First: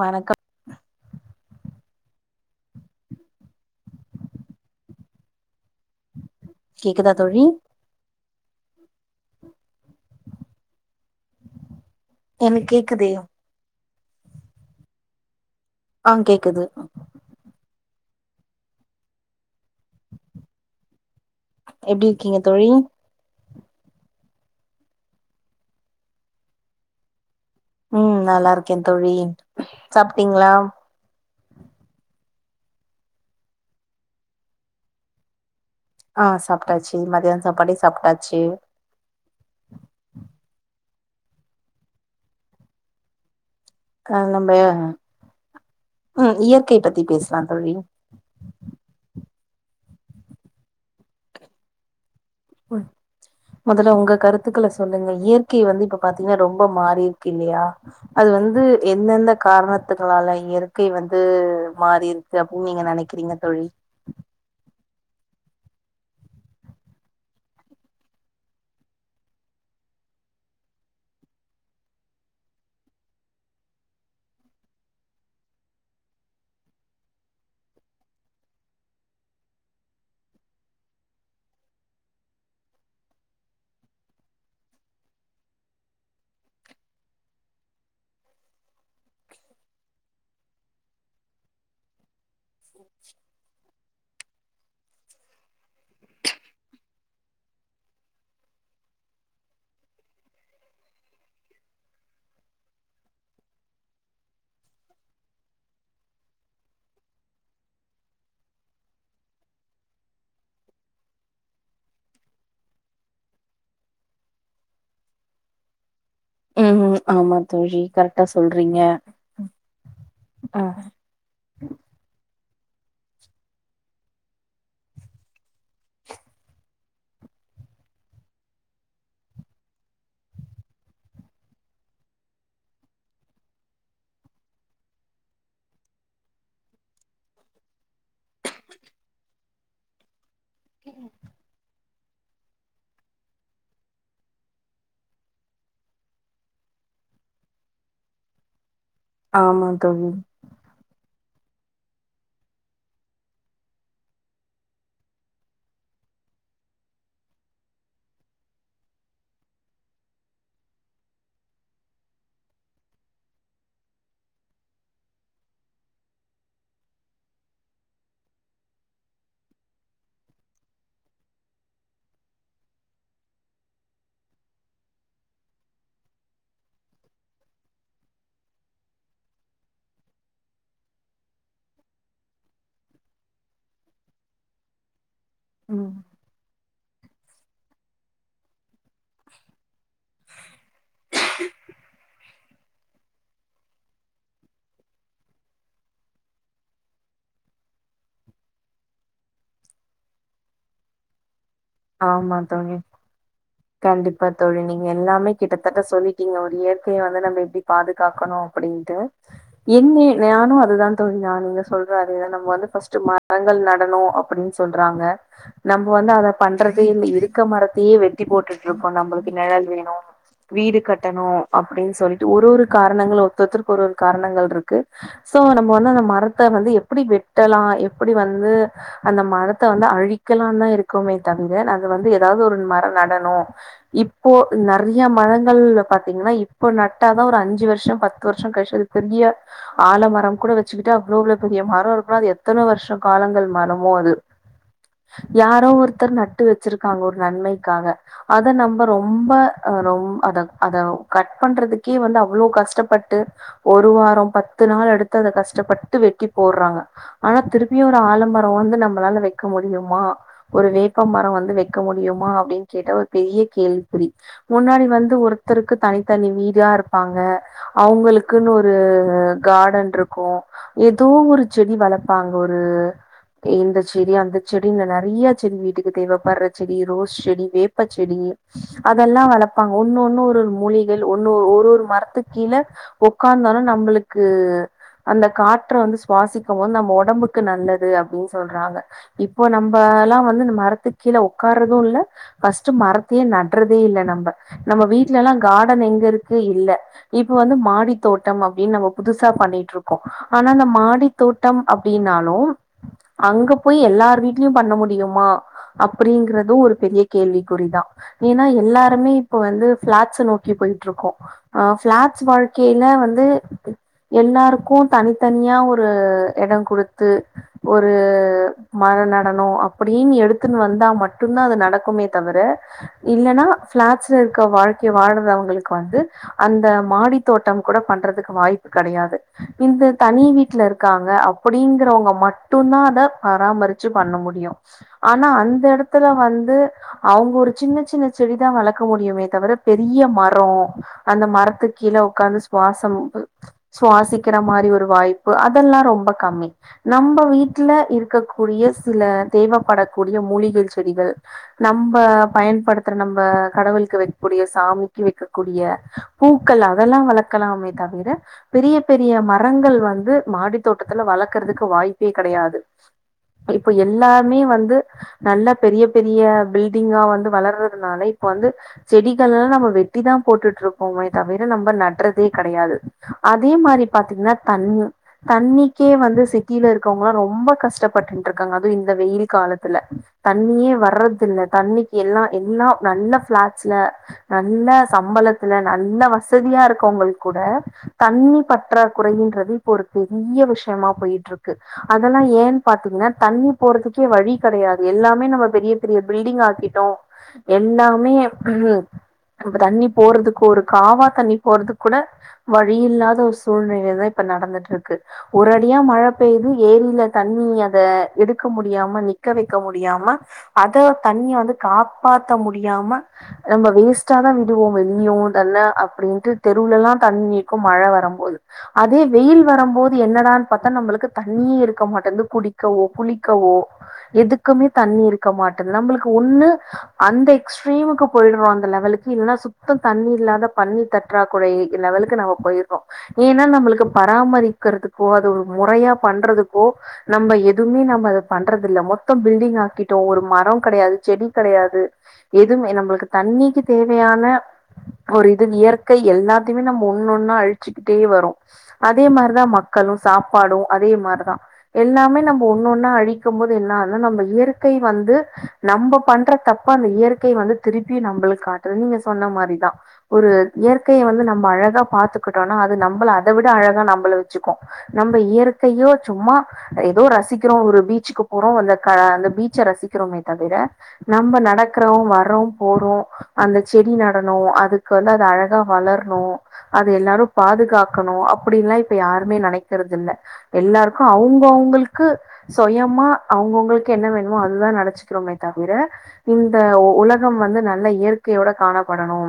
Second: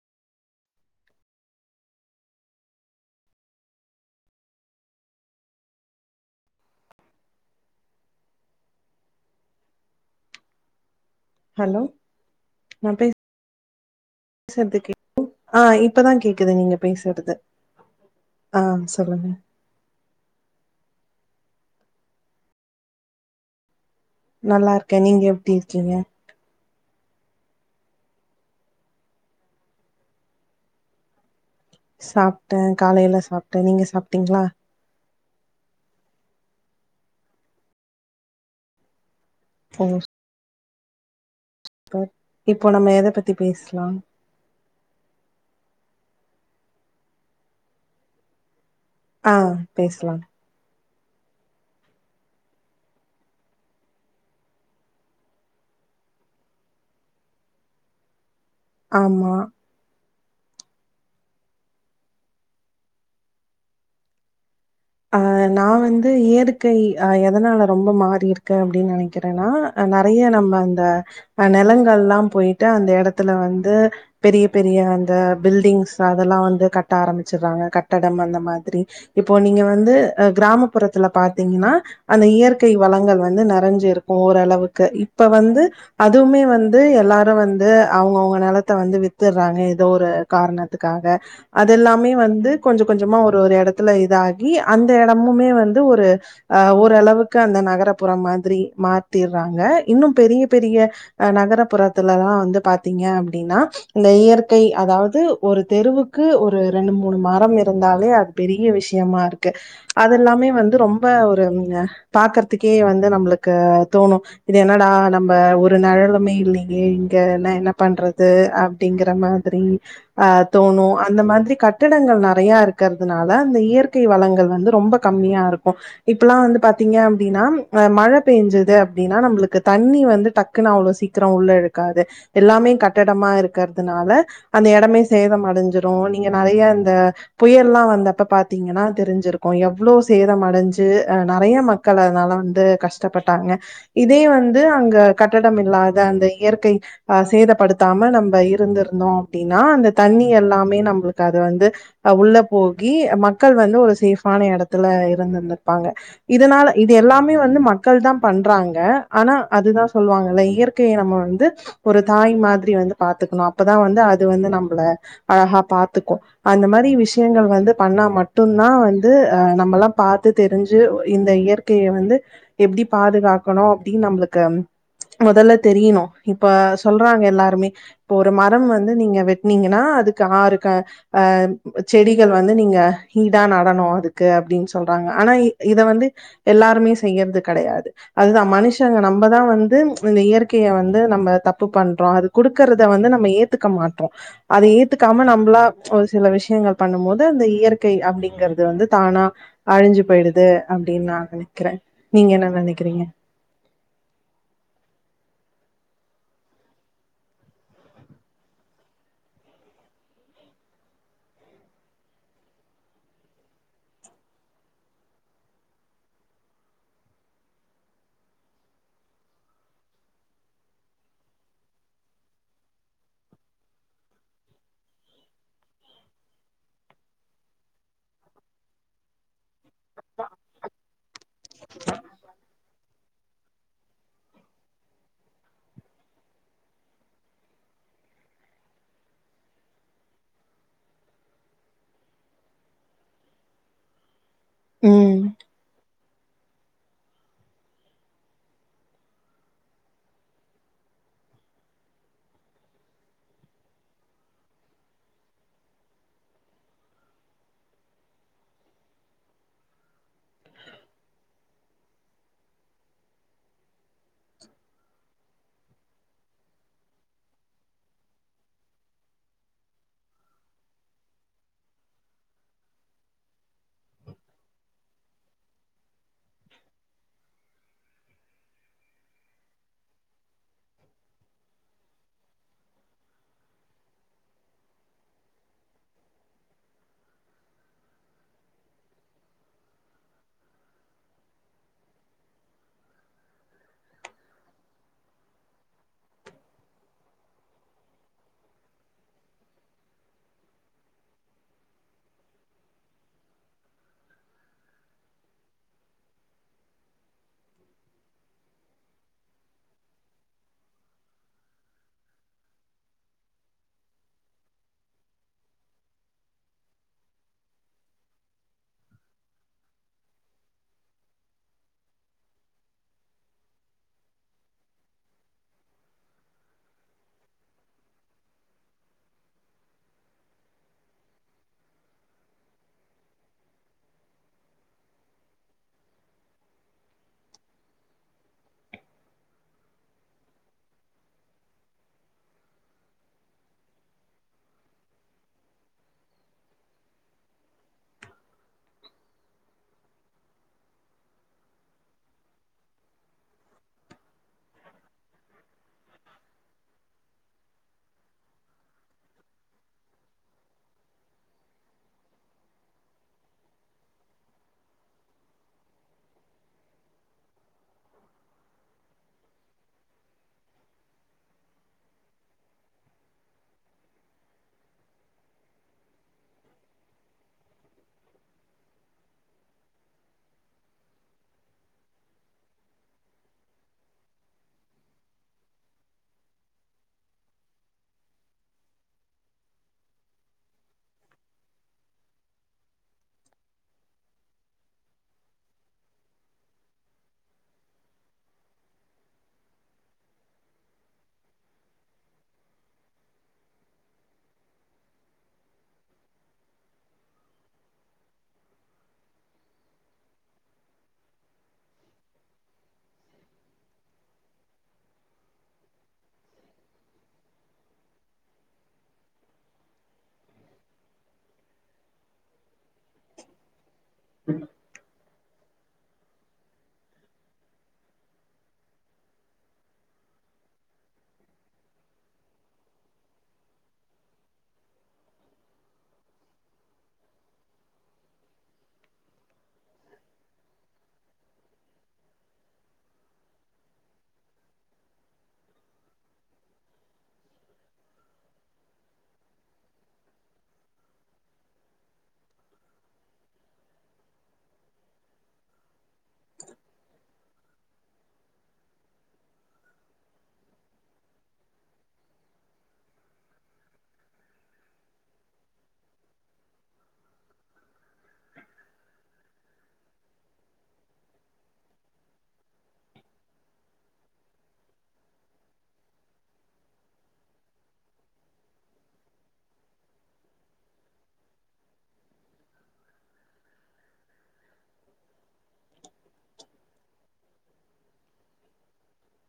வணக்கம் கேக்குதா தோழி [inaudible] ஹலோ எனக் நா கேக்குதே [unintelligible] ஆ இப்பதா கேக்குது நீங்க பேசுறது ஆ ம் சொல்லுங்க எப்டி இருக்கீங்க தோழி? நல்லா இருக்கே நீங்க எப்டி இருக்கீங்க? ம் நல்லா இருக்கே தோழி சாப்ட்டீங்களா? சாப்ட்டே காலைல சாப்ட்டே நீங்க சாப்ட்டீங்களா? ஆ சாப்ட்டாச்சு மத்தியான சாப்பாடே சாப்ட்டாச்சு. ஓ ப்போ இப்போ நம்ம எத பத்தி பேசலா காலம்பய ம் இயற்கை பத்தி பேசலாந் தோழி. ஆ பேசலா. ஓ மொதல்ல உங்க கருத்துக்கள சொல்லுங்க இயற்கை வந்து இப்ப பாத்தீங்கன்னா ரொம்ப மாறி இருக்கு இல்லையா அது வந்து ஆமா எந்தெந்த காரணத்து னால இயற்கை வந்து மாறி இருக்கு அப்டி நீங்க நெனைக்கிறீங்க தோழி? ஆ நா வந்து இயதுக்கை ஆ எதனால ரொம்ப மாறிருக்கு அப்டின்னு நெனைக்கிறேன்னா அ நெறைய நம்ம அந்த அ நெலங்கல்லா போயிட்டு அந்த எடத்துல வந்து பெரிய பெரிய அந்த பில்டிங்ஸ் அதெல்லா வந்து கட்ட ஆரம்பிச்சர்றாங்க கட்டடம் அந்த மாதிரி இப்போ நீங்க வ வந்து அ கிராமப்புறத்துல பாத்தீங்கன்னா அந்த இயற்கை வளங்கள் வந்து நெறைஞ்சிருக்கு ஓரளவுக்கு. இப்ப வந்து அதுவுமே வந்து எல்லாரு வந்து அவங்கவுங்க நெலத்த வந்து வித்துர்றாங்க எதோ ஒரு காரணத்துக்காக. அதெல்லாமே வந்து கொஞ்ச கொஞ்சமா ஒரு ஒரு எட த்துல இது ஆ ரி அந்த எடமுமே வந்து ஒரு ஆ ஓரளவுக்கு அந்த நகரப்புறோ மாதிரி மாத்திர்றாங்க. இன்னும் பெரிய பெரிய அ நகரபுறத்துலலா வந்து பாத்தீங்க அப்டின்னா இந்த இயற்கை அதாவது ஒரு தெருவுக்கு ஒரு ரெண்டு மூணு மரம் இருந்தாலே அது பெரிய விஷயமா இரு க்கு அதெல்லாமே வந்து ரொம்ப ஒரு ம் ஆ பாக்கறதுக்கே வந்து நம்மளுக்கு தோணு இது என்னடா நம்ம ஒரு நெழலு மே இல்லயே ம் இங்க ஆமா எல்லா என்ன தோழி கரெக்டா பண்றது சொல்றீங்க அப்டிங்கற மாதிரி ஆ தோணு அந்த மாதிரி கட்டிடங்கள் நெ றையா இருக்கிறதுனால அந்த இயற் கை வளங்கள் வந்து ரொம்ப கம்மியா இருக்கு இப்பல்லா வந்து பாத்தீங்க அப்டின்னா ஆ மழ பேஞ்சுது அப்டின்னா நம்ளுக்கு தண்ணி வந்து டக்குன்னு அவ்ளோ சீக்கிரோ உள்ள இழுக்காது. எல்லாமே கட்டடமா இருக்கிறதுனால அந்த எடமே சேதமடைஞ்சிரு நீங்க நெறைய அந்த புயல்லா வந்தப்ப பாத் தீங்கன்னா தெரிஞ்சிருக்கு எவ்ளோ சேதம டைஞ்சு ஆ நெறைய ம க்கள் அதனால வந்து கஷ்டப்பட்டாங்க. இதே வந்து அங்க கட்டடம் இல்லாத அந்த இயற்கை ஆ சேதப்படுத்தாம நம்ப இருந்துரு ந்தோ அப்டின்னா ஆமா அந்த தோழி தண்ணி எல்லாமே நம்பளு க்கு அது வந்து அ உள்ள போகி அ ம க்கள் வந்து ஒரு சேஃபான எடத்துல இருந்திருந்திருப்பாங்க. இதனால இது எல்லாமே வந்து மக்கள்தா பண்றாங்க ஆனா அதுதா சொல்வாங்கல்ல இயற்கைய நம்ம வந்து ஒரு தாய் மாதிரி வந்து பாத்துக்கணு அப்பதா வந்து அது வந்து நம்பள அழகா பாத்துக்கு அந்த மாரி விஷயங்கள் வந்து பண்ணா மட் டுந்தா வந்து ஆ நம்மல்லா பாத்து தெரிஞ்சு ஒ இந்த இயற்கைய வந்து எப்டி பாதுகாக்கணு அப்டின்னு நம்பளுக்கு ம் மொதல்ல தெரியணு. இப்ப சொல்றாங்க எல்லாருமே இப்ப ஒரு மரம் வந்து நீங்க வெட்னீங்கன்னா அதுக்கு ஆறு க ஆ செடிகள் வந்து நீங்க ஈடா நடணு அதுக்கு அப்டின்னு சொல்றாங்க. ஆனா இ இத ம் வந்து எல்லாருமே செய்யறது கெடையாது. அதுதா மனுஷங்க நம்மதா வந்து இந்த இயற்கைய வந்து நம்ம தப்பு பண்றோ அது குடுக்கறத வந்து நம்ம ஏத்துக்க மாட்டோ. அத ஏத்துக்காம நம்பளா ஒரு சில விஷயங்கள் பண்ணும் போது அந்த இயற் கை அப்டிங்கறது வந்து தானா அழி்ஞ்சு போயி்டுது அப்டின்னு நா நெனை க்கிறே நீங்க ஆமா என்ன தோழி நெனைக்கிறீங்க? கண்டிப்பா தோழி. நீங்க எல்லாமே கிட்டத்தட்ட சொல்லிட்டீங்க ஒரு இயற்கைய வந்து நம்ம எப்டி பாதுகாக்கணு அப்பிடின்ட்டு. என்ன நானு அதுதா தோழி நானுமே சொல்றே அதுதா நம்ம வந்து ஃபஸ்ட்டு மரங்கள் நடணு அப்படின்னு சொல்றாங்க. நம்ப வந்து அத பண்றதே இல்ல இருக்க மரத்தையே வெட் டி போட்டுட்ருக்கோ நம்பளுக்கு நெழல் வேணு வீடு கட்டணு அப்டின் சொல்லிட்டு ஒரு ஒரு காரணங்கள் ஒருத்தொருத்துருக்கு ஒரு ஒரு காரணங்கள் இருக்கு சோ நம்ம வந்து அந்த மரத்த வந்து எப்டி வெட்டலா எப்பிடி வந்து அந்த மரத்த வந்து அழிக்கலான்னுதா இருக்குமே தவிர அது வந்து எதாவது ஒரு மரோ நட ணு இப்போ நெறைய மரங்கள்ல பாத்தீங்கன்னா இப்போ நட்டாதா ஒரு அஞ்சு வருஷோ பத்து வருஷோ கழிச்சு அது பெரிய ஆல மரம் கூட வச்சுக்கிட்டு அவ்ளோ அவ்ளோ பெரிய மரோ இருக்குன்னா அது எத்தன வருஷோ காலங்கள் மரமோ அது ம் யாரோ ஒரு த்தர் நட்டு வச்சிருக்காங்க ஒரு நன்மைக்காக அத நம்ம ரொம்ப ஆ ரொம் அத அத கட் பண்றதுக்கே வந்து அவ்ளோ கஷ்டப்பட்டு ஒரு வாரோ பத்து நாள் எடுத்து அத கஷ்டப்பட்டு வெட்டி போடறாங்க. ஆனா திருப்பியு ஒரு ஆலமரோ வந்து நம்மளால வைக்க முடியுமா ஒரு வேப்ப மரோ வந்து வைக்க முடியுமா அப்டின் கேட்டா ஒரு பெரிய கேள்வி குறி. முன்னாடி வந்து ஒருத்தருக்கு தனித்தனி வீடா இருப்பாங்க. அவங்களுக்குன்னு ஒரு கார்டன் இருக்கு. ஏதோ ஒரு செடி வளப்பாங்க ஒரு இந்த செடி அந்த செடின்னு நறைய செடி வீட்டுக்கு தேவைப்படுற செடி ரோஸ் செடி வேப்பச்செடி அதெல்லா வளப்பாங்க ஒன்னு ஒன்னு ஒரு ஒரு மூழிகள் ஒன்னு ஒரு ஒரு மரத்துக் கீழே ஒக்காந்தாலு நம்மளுக்கு அந்த காற்ற வந்து சுவாசிக்கும்போது நம்ம ஒடம்புக்கு நல்லது அப்டின்னு சொல்றாங்க இப்போ நம்மல்லா வந்து இந்த மரத்து கீழ ஒக்காற்றது இல்ல ஃபஸ்ட்டு மரத்தயே நட்றதே இல்ல நம்ம நம்ம வீட்டுலலா காடன் எங்க இருக்கு இல்ல இப்ப வந்து மாடி தோட்டம் அப்டின்னு நம்ம புதுசா பண்ணிட்ருக்கோ ஆனா அந்த மாடித்தோட்டம் அப்டின்னாலு அங்க போய் எல்லாரு வீடலயு பண்ண முடியுமா அப்டிங்கறது ஒரு பெரிய கேள்விக்குறிதா ஏன்னா எல்லாருமே இப்ப வந்து ஃபிளாட்ஸ நோக்கி போயிட்ருக்கோ ஆ ஃபிளாட்ஸ் வாழ்க்கைல வந்து எல்லாருக்கு தனித்தனியா ஒரு எடோ குடுத்து ஒரு மரோ நடனு அப்டின்னு எடுத்துன்னு வந்தா மட்டுந்தா அது நடக் குமே தவிர இல்லனா ஃபிளாட்ஸ்ல இருக்க வாழ்க்கை வாழ்றவங்களுக்கு வந்து அந்த மாடி தோட்டம் கூட பண்றதுக்கு வாய்ப்பு கடையாது இந்த தனி வீட்டுல இருக்காங்க அப்டிங்கறவங்க மட்டுந்தா அத பராமரிச்சு பண்ண முடியு ஆனா அந்த எடத்துல வந்து அவங்க ஒரு சின்ன சின்ன செடிதா வளக்க முடியுமே தவிர பெரிய மரோ அந்த மரத்துக் கீழ உக்காந்து சுவாசம் சுவாசிக்கிற மாரி ஒரு வாய்ப்பு அதெல்லா ரொம்ப கம்மி நம்ம வீட்டுல இருக்கக்கூடிய சில தேவப்படக்கூடிய மூலிகை செடிகள் நம்ம பயன்படுத்துற நம்ம கடவுள்க்கு வைக்கக்கூடிய சாமிக்கு வைக்கக்கூடிய பூக்கள் அதெல்லா வளக்கலாமே தவிர பெரிய பெரிய மரங்கள் வந்து மாடி தோட்டத்துல வளக்கறதுக்கு வாய்ப்பே கடையாது இப்ப எல்லாமே வந்து நல்ல பெரிய பெரிய பில்டிங்கலா வந்து வளர்றதுனால இப்ப வந்து செடிகள்ல்லா நம்ம வெட்டி தா போட்டுட்ருக்கோமே தவிர நம்ம நடுறதே கடையாது அதே மாரி பாத்தீங்கன்னா தண்ணி தண்ணிக்கே வந்து சிட்டில இருக்கவங்கலா ரொம்ப கஷ்டப்பட்டுட்ருக்காங்க அதுவுஇந்த வெயில் காலத்துல தண்ணியே வர்றது இல்ல தண்ணிக்கு எல்லா எல்லா நல்ல ஃபிளாட்ஸ்ல நல்ல சம்பளத்துல நல்ல வசதியா இருக்கவங்களுக் கூட தண்ணி பற்றா குறயின்றது இப்ப ஒரு பெரிய விஷயமா போயிட்ருக்கு அதெல்லா ஏனு பாத்தீங்கனா தண்ணி போறதுக்கே வழி கடையாது எல்லாமே நம்ம பெரிய பெரிய பில்டிங் ஆக்கிட்டோ எல்லாமே உ இப்ப தண்ணி போறதுக்கு ஒரு காவா தண்ணி போறதுக்கு கூட வழியில்லாத ஒரு சூழ்நிலை தா இப்ப நடந்துட்ருக்கு ஒரடியா மழ பெய்து ஏரியில தண்ணி அத எடுக்க முடியாம நிக்க வக்க முடியாம அத தண்ணிய வந்து காப்பாத்த முடியாம நம்ம வேஸ்டா தா விடுவோ வெளியூடல்ல அப்டின்டு தெருவுலலா தண்ணி இருக்கு மழ வரம்போது அதே வெயில் வரம்போது என்னடான்னு பாத்தா நம்மளுக்கு தண்ணியே இருக்க மாட்டேங்து குடி கவோ குளிக்கவோ எதுக்குமே தண்ணி இருக் கமாட் நம்மளுக்கு ஒன்னு அந்த எஸ்ட்ரீமுக்கு போயிடுரோ அந்த லெவலுக்கு இல்லனா சுத்தோ தண்ணி இல்லாத தண்ணி பற்றாகுறை லெவலுக்கு நம்ம போயிறுறோ ஏன்னா நம்மளுக்கு பராமரிக்கிறதுக்கோ அது ஒரு முறையா பண்றதுக்கோ நம்ம எதுமே நம்ம அத பண்றதுல்ல மொத்தோ பில்டிங் ஆக்கிட்டோ ஒரு ம [inaudible] மரோ கடையாது செடி கடையாது எதுமே நம்மளுக்கு தண்ணிக்கு தேவையான ஒரு இது இயற்கை எல்லாத்தையுமே நம்ம ஒண்ணொண்ணா அழிச்சுக்கிட்டே வரோ அதே மாரிதா மக்களு சாப்பாடு அதே மாரிதா எல்லாமே நம்ம ஒண்ணொன்னா அழிக்கும்போது என்னன்னா நம்ம இயற்கை வந்து நம்ம பண்ற தப்ப அந்த இயற்கை வந்து திருப்பியு நம்மளுக்கு காட்டுது நீங்க சொன்ன மாரிதா ஒரு இயற்கையை வந்து நம்ம அழகா பாத்துக்கிட்டோம்னா அது நம்மள அத விட அழகா நம்மள வச்சுக்கு நம்ம இயற்கையோ சும்மா ஏதோ ரசிக்கிறோ ஒரு பீச்சுக்கு போறோ அந்த அந்த பீச்சை ரசி கிறோமே தவிர நம்ம நடக்குறோ வர்றோ போறோ அந்த செடி நடணு அதுக்கு வந்து அது அழகா வளரணு அது எல்லாரு பாதுகாக்கணு அப்டின்ல்லா இப்ப யாருமே நனைக்கறது இல்ல எல்லாருக்கு அவங்கவுங்களுக்கு சுயமா அவங்கவுங்களுக்கு என்ன வேணுமோ அதுதா வச்சுக்குறோமே தவிர இந்த உலகம் வந்து நல்ல இயற்கையோட காணப்படணு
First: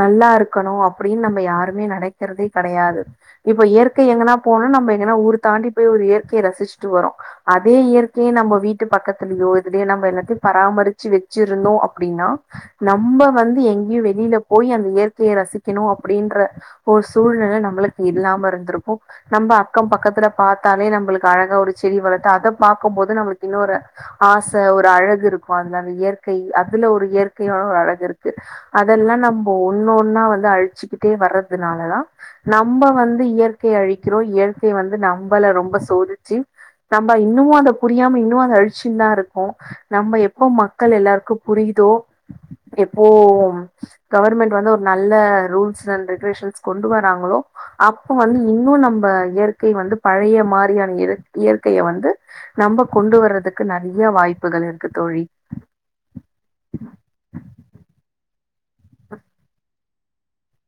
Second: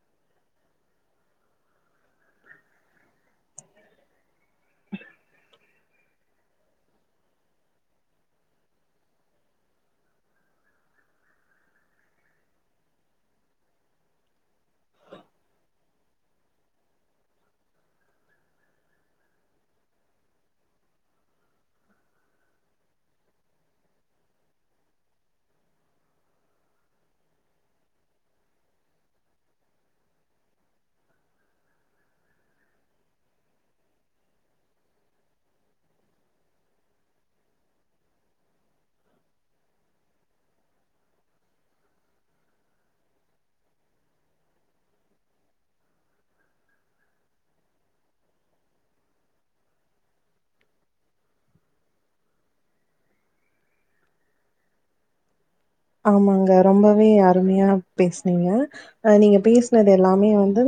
நல்லா இருக்கணு அப்டினு நம்ம யாருமே நனக்கிறதே கடையாது இப்ப இயற்கை எங்கனா போணு நம்ம எங்கனா ஊரு தாண்டி போய் ஒரு இயற் க்கைய ரசிச்சுட்டு வரோ அதே இயற்கைய நம்ம வீட்டு பக்கத் துலயோ எதுலயோ நம்ம எல்லாத்தயு பராமரிச்சு வச்சிருந்தோ அப்டின்னா நம்ம வந்து எங்கேயு வெளில போய் அந்த இயற்கைய ரசிக்கணு அப்டின்ற ஒரு சூழ்நிலை நம்மளுக்கு இல்லாம இருந்திருக்கு நம்ம அக்கம் பக்கத்துல பாத்தாலே நம்மளுக்கு அழகா ஒரு செடி வளத்து அத பாக்கும்போது நம்மளுக்கு இன்னொரு ஆச ஒரு அழகு இருக்கு அதுல அந்த இயற்கை அதுல ஒரு இயற்கையா ஒரு அழகு இருக்கு அதெல்லா நம்ம ஒன்னொன்னா வந்து அழிச்சுிக்கிட்டே வர்றதுனாலதா நம்ம வந்து இயற்கை அழிக்கிறோ இயற்கை வந்து நம்மள ரொம்ப சோதிச்சு நம்ம இன்னமு அத புரியாம இன்னு அத அழிச்ச ச்சினுதா இருக்கோ நம்ம எப்போ மக்கள் எல்லாருக்கு புரியுதோ எப்போ கவர்மெண்ட் வந்து ஒரு நல்ல ரூல்ஸ் அண்ட் ரெகுலேஷன்ஸ் கொண்டு வராங்களோ அப்ப வந்து இன்னு நம்ம இயற்கை வந்து பழைய மாரியான இயற்கைய வந்து நம்ம கொண்டு வரறதுக்கு நிறையா வாய்ப்புகள் இருக்கு தோழி ஆமாங்க. ஆ நீங்க பேசினது எல்லாமே வந்து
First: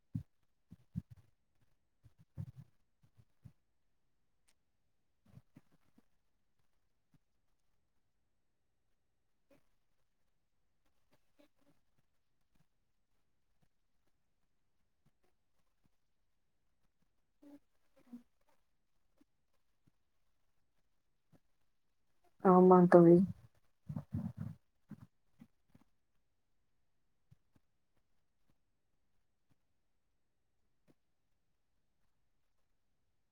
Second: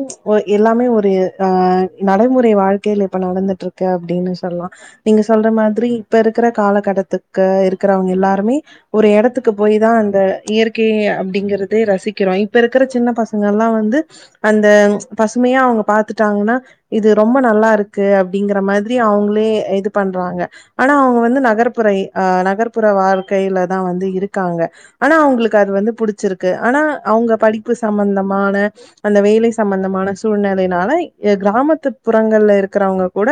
எல்லாமே ஒரு ஆ நடைமுறை வாழ்க்கைல இப்ப நடந்துட்ருக்கு அப்படின்னு சொல்லலாம் நீங்க சொல்ற மாதிரி இப்ப இருக்கிற காலகட்டத்துக்கு இருக்கிறவங்க எல்லாருமே ஒரு இடத்துக்கு போய் தா அந்த இயற்கை அப்டிங்கறத ரசிக்கிறோ இப்ப இருக்கிற சின்ன பசங்கள்ல்லா வந்து அந்த பசுமையா அவங்க பாத்துட்டாங்கன்னா இது ரொம்ப நல்லா இருக்கு அப் அப்டிங்கற மாதிரி அவங்களே இது பண்றாங்க ஆனா அவங்க வந்து நகர்ப்புற ஏ அ ஆமா நகர்ப்புற தோழி வாழ்க்கையில தா வந்து இருக்காங்க ஆனா அவங்களுக்கு அது வந்து புடிச்சிருக்கு ஆனா அவங்க படிப்பு சம்பந்தமான அந்த வேலை சம்பந்தமான சூழ்நிலையினால கிராமத்து புறங்கள்ல இருக்கிறவங்க கூட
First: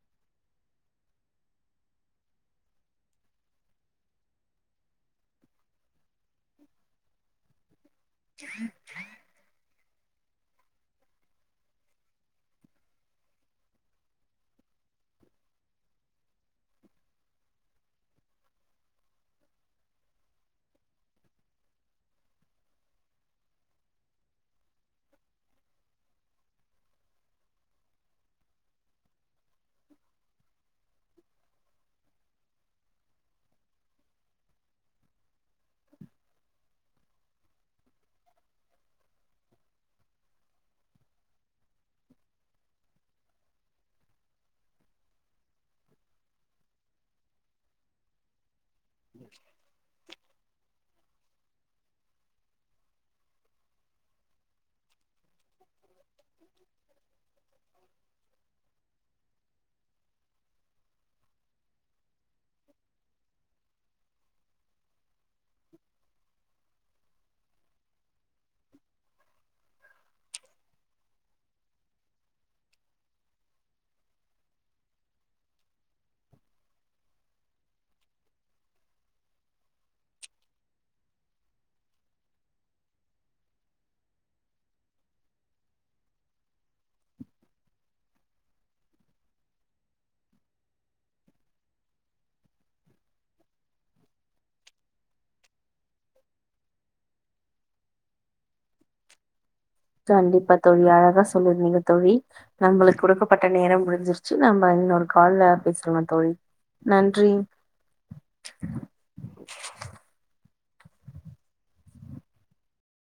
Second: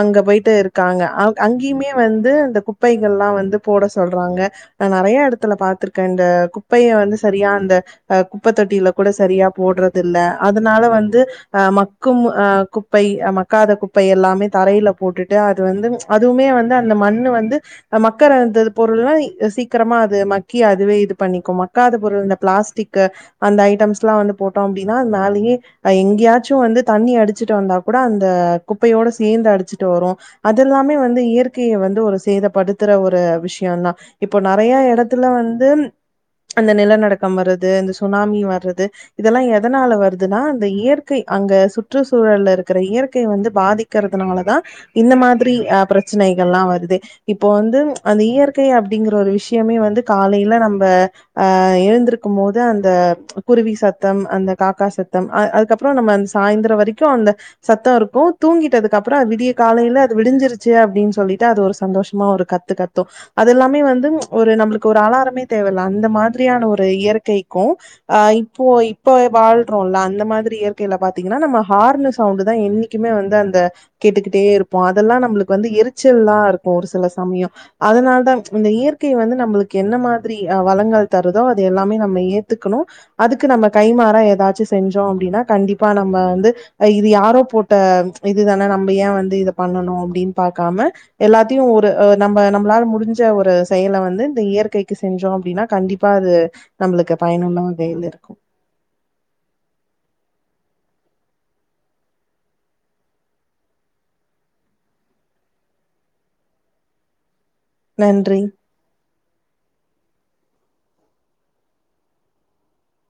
அங்க போயட்டு இருக்காங்க அ அங்கேயுமே வந்து அந்த குப்பைகல்லா வந்து போட சொல்றாங்க நா நெறையா எடத்துல பாத்து துருக்கே இந்த குப்பைய வந்து சரியா அந்த அ குப்பத்தொட்டில கூட சரியா போடுற தில்ல அதனால வந்து அ மக்கும் அ குப்பை மக்காத குப்பை எல்லாமே தரையில போட்டுட்டு அது வந்து அதுவுமே வந்து அந்த மண்ணு வந்து மக்கர அந்தபொருள்ளா சீக்கரமா அது மக்கி மக்கி அதுவே இது பண்ணிக்கு மக்காத பொருள் இந்த பிளாஸ்டிக்கு அந்த ஐட்டம்ஸ்லா வந்து போட்டோ அப்டினா அது மேலயே எங்கயாச்சு வந்து தண்ணி அடிச்சுட்டு வந்தா கூட அந்த குப்பையோட சேந்து அடிச்சிட்டு வரு அதெல்லாமே வந்து இயற்கையை வந்து ஒரு சேதப்படுத்துற ஒரு விஷயந்தா இப்போ நிறையா எடத்து த்துல வந்து அந்த நிலநடுக்கம் வருது இந்த சுனாமி வர்றது இதெல்லா எதனால வருதுனா அந்த இயற்கை அங்க சுற்று சூழல்ல இருக்கிற இயற்கை வந்து பாதிக்கிறதுனாலதா இந்த மாதிரி அ பிரச்சனைகள்ல்லா வருது இப்போ வந்து அந்த இயற் கை அப்டிங்கிற ஒரு விஷயமே வந்து என்ன நம்ம அ எழுந்திருக்கும்போது அந்த குருவி சத்தம் அந்த காக்கா சத்தம் அ அதுக்கப்புறோ நம்ம அந்த சாய்ந்திரம் வரைக்கு அந்த சத்தோ இருக்கு தூங்கிட்டதுக்கப்பறோ அது விடிய காலைல அது விடிஞ்சிருச்சு அப்டினு சொல்லிட்டு அது ஒரு சந்தோஷமா ஒரு கத்து கத்து அது எல்லாமே வந்து ஒரு நம்மளுக் க்கு ஒரு அலார மே தேவல்ல அந்த மாதிரியான ஒரு அ இயற்கைக்கு அ இப்போ இப்ப வாழ்றோல்ல அந்த மாதிரி இயற்கைல பாத்தீங்கன்னா நம்ம ஹார்னு சவுண்டு தா என்னைக்குமே வந்து அந்த கேட்டுக்கிட்டே இருப்போ அதெல்லா நம்ளுக்கு வந்து எரிச்சல்லா இருக்கு ஒரு சில சமயம் அதனால தா இந்த இயற்கை வந்து நம்ளுக்கு கு என்ன மாதிரி வளங்கள் தருதோ அது எல்லாமே நம்ம ஏத்துக்கணு அதுக்கு நம்ம கைமாறா ஏதாச்சு செஞ்சோ அப்டினா கண்டிப்பா நம்ம வந்து இது யாரோ போட்ட இது தானே நம்ம ஏ வந்து இத பண்ணணு அப்டினு பாக்காம எல்லாத்தையு ஒரு நம்ம அ நம்ளால முடிஞ்ச ஒரு செயல வந்து இந்த இயற் கைக்கு செஞ்சோ அப்டினா கண்டிப்பா அது நம்மளுக்கு பயனுல்ல வகையல இருக்கு கண்டிப்பா தோழி அழகா சொல்லிருந்தீங்க தோழி நம்பளுக்கு குடுக்கப்பட்ட நேரம் முடிஞ்சிருச்சு நம்ப இன்னொரு கால்ல பேசிடலா தோழி நன்றி. நன்றி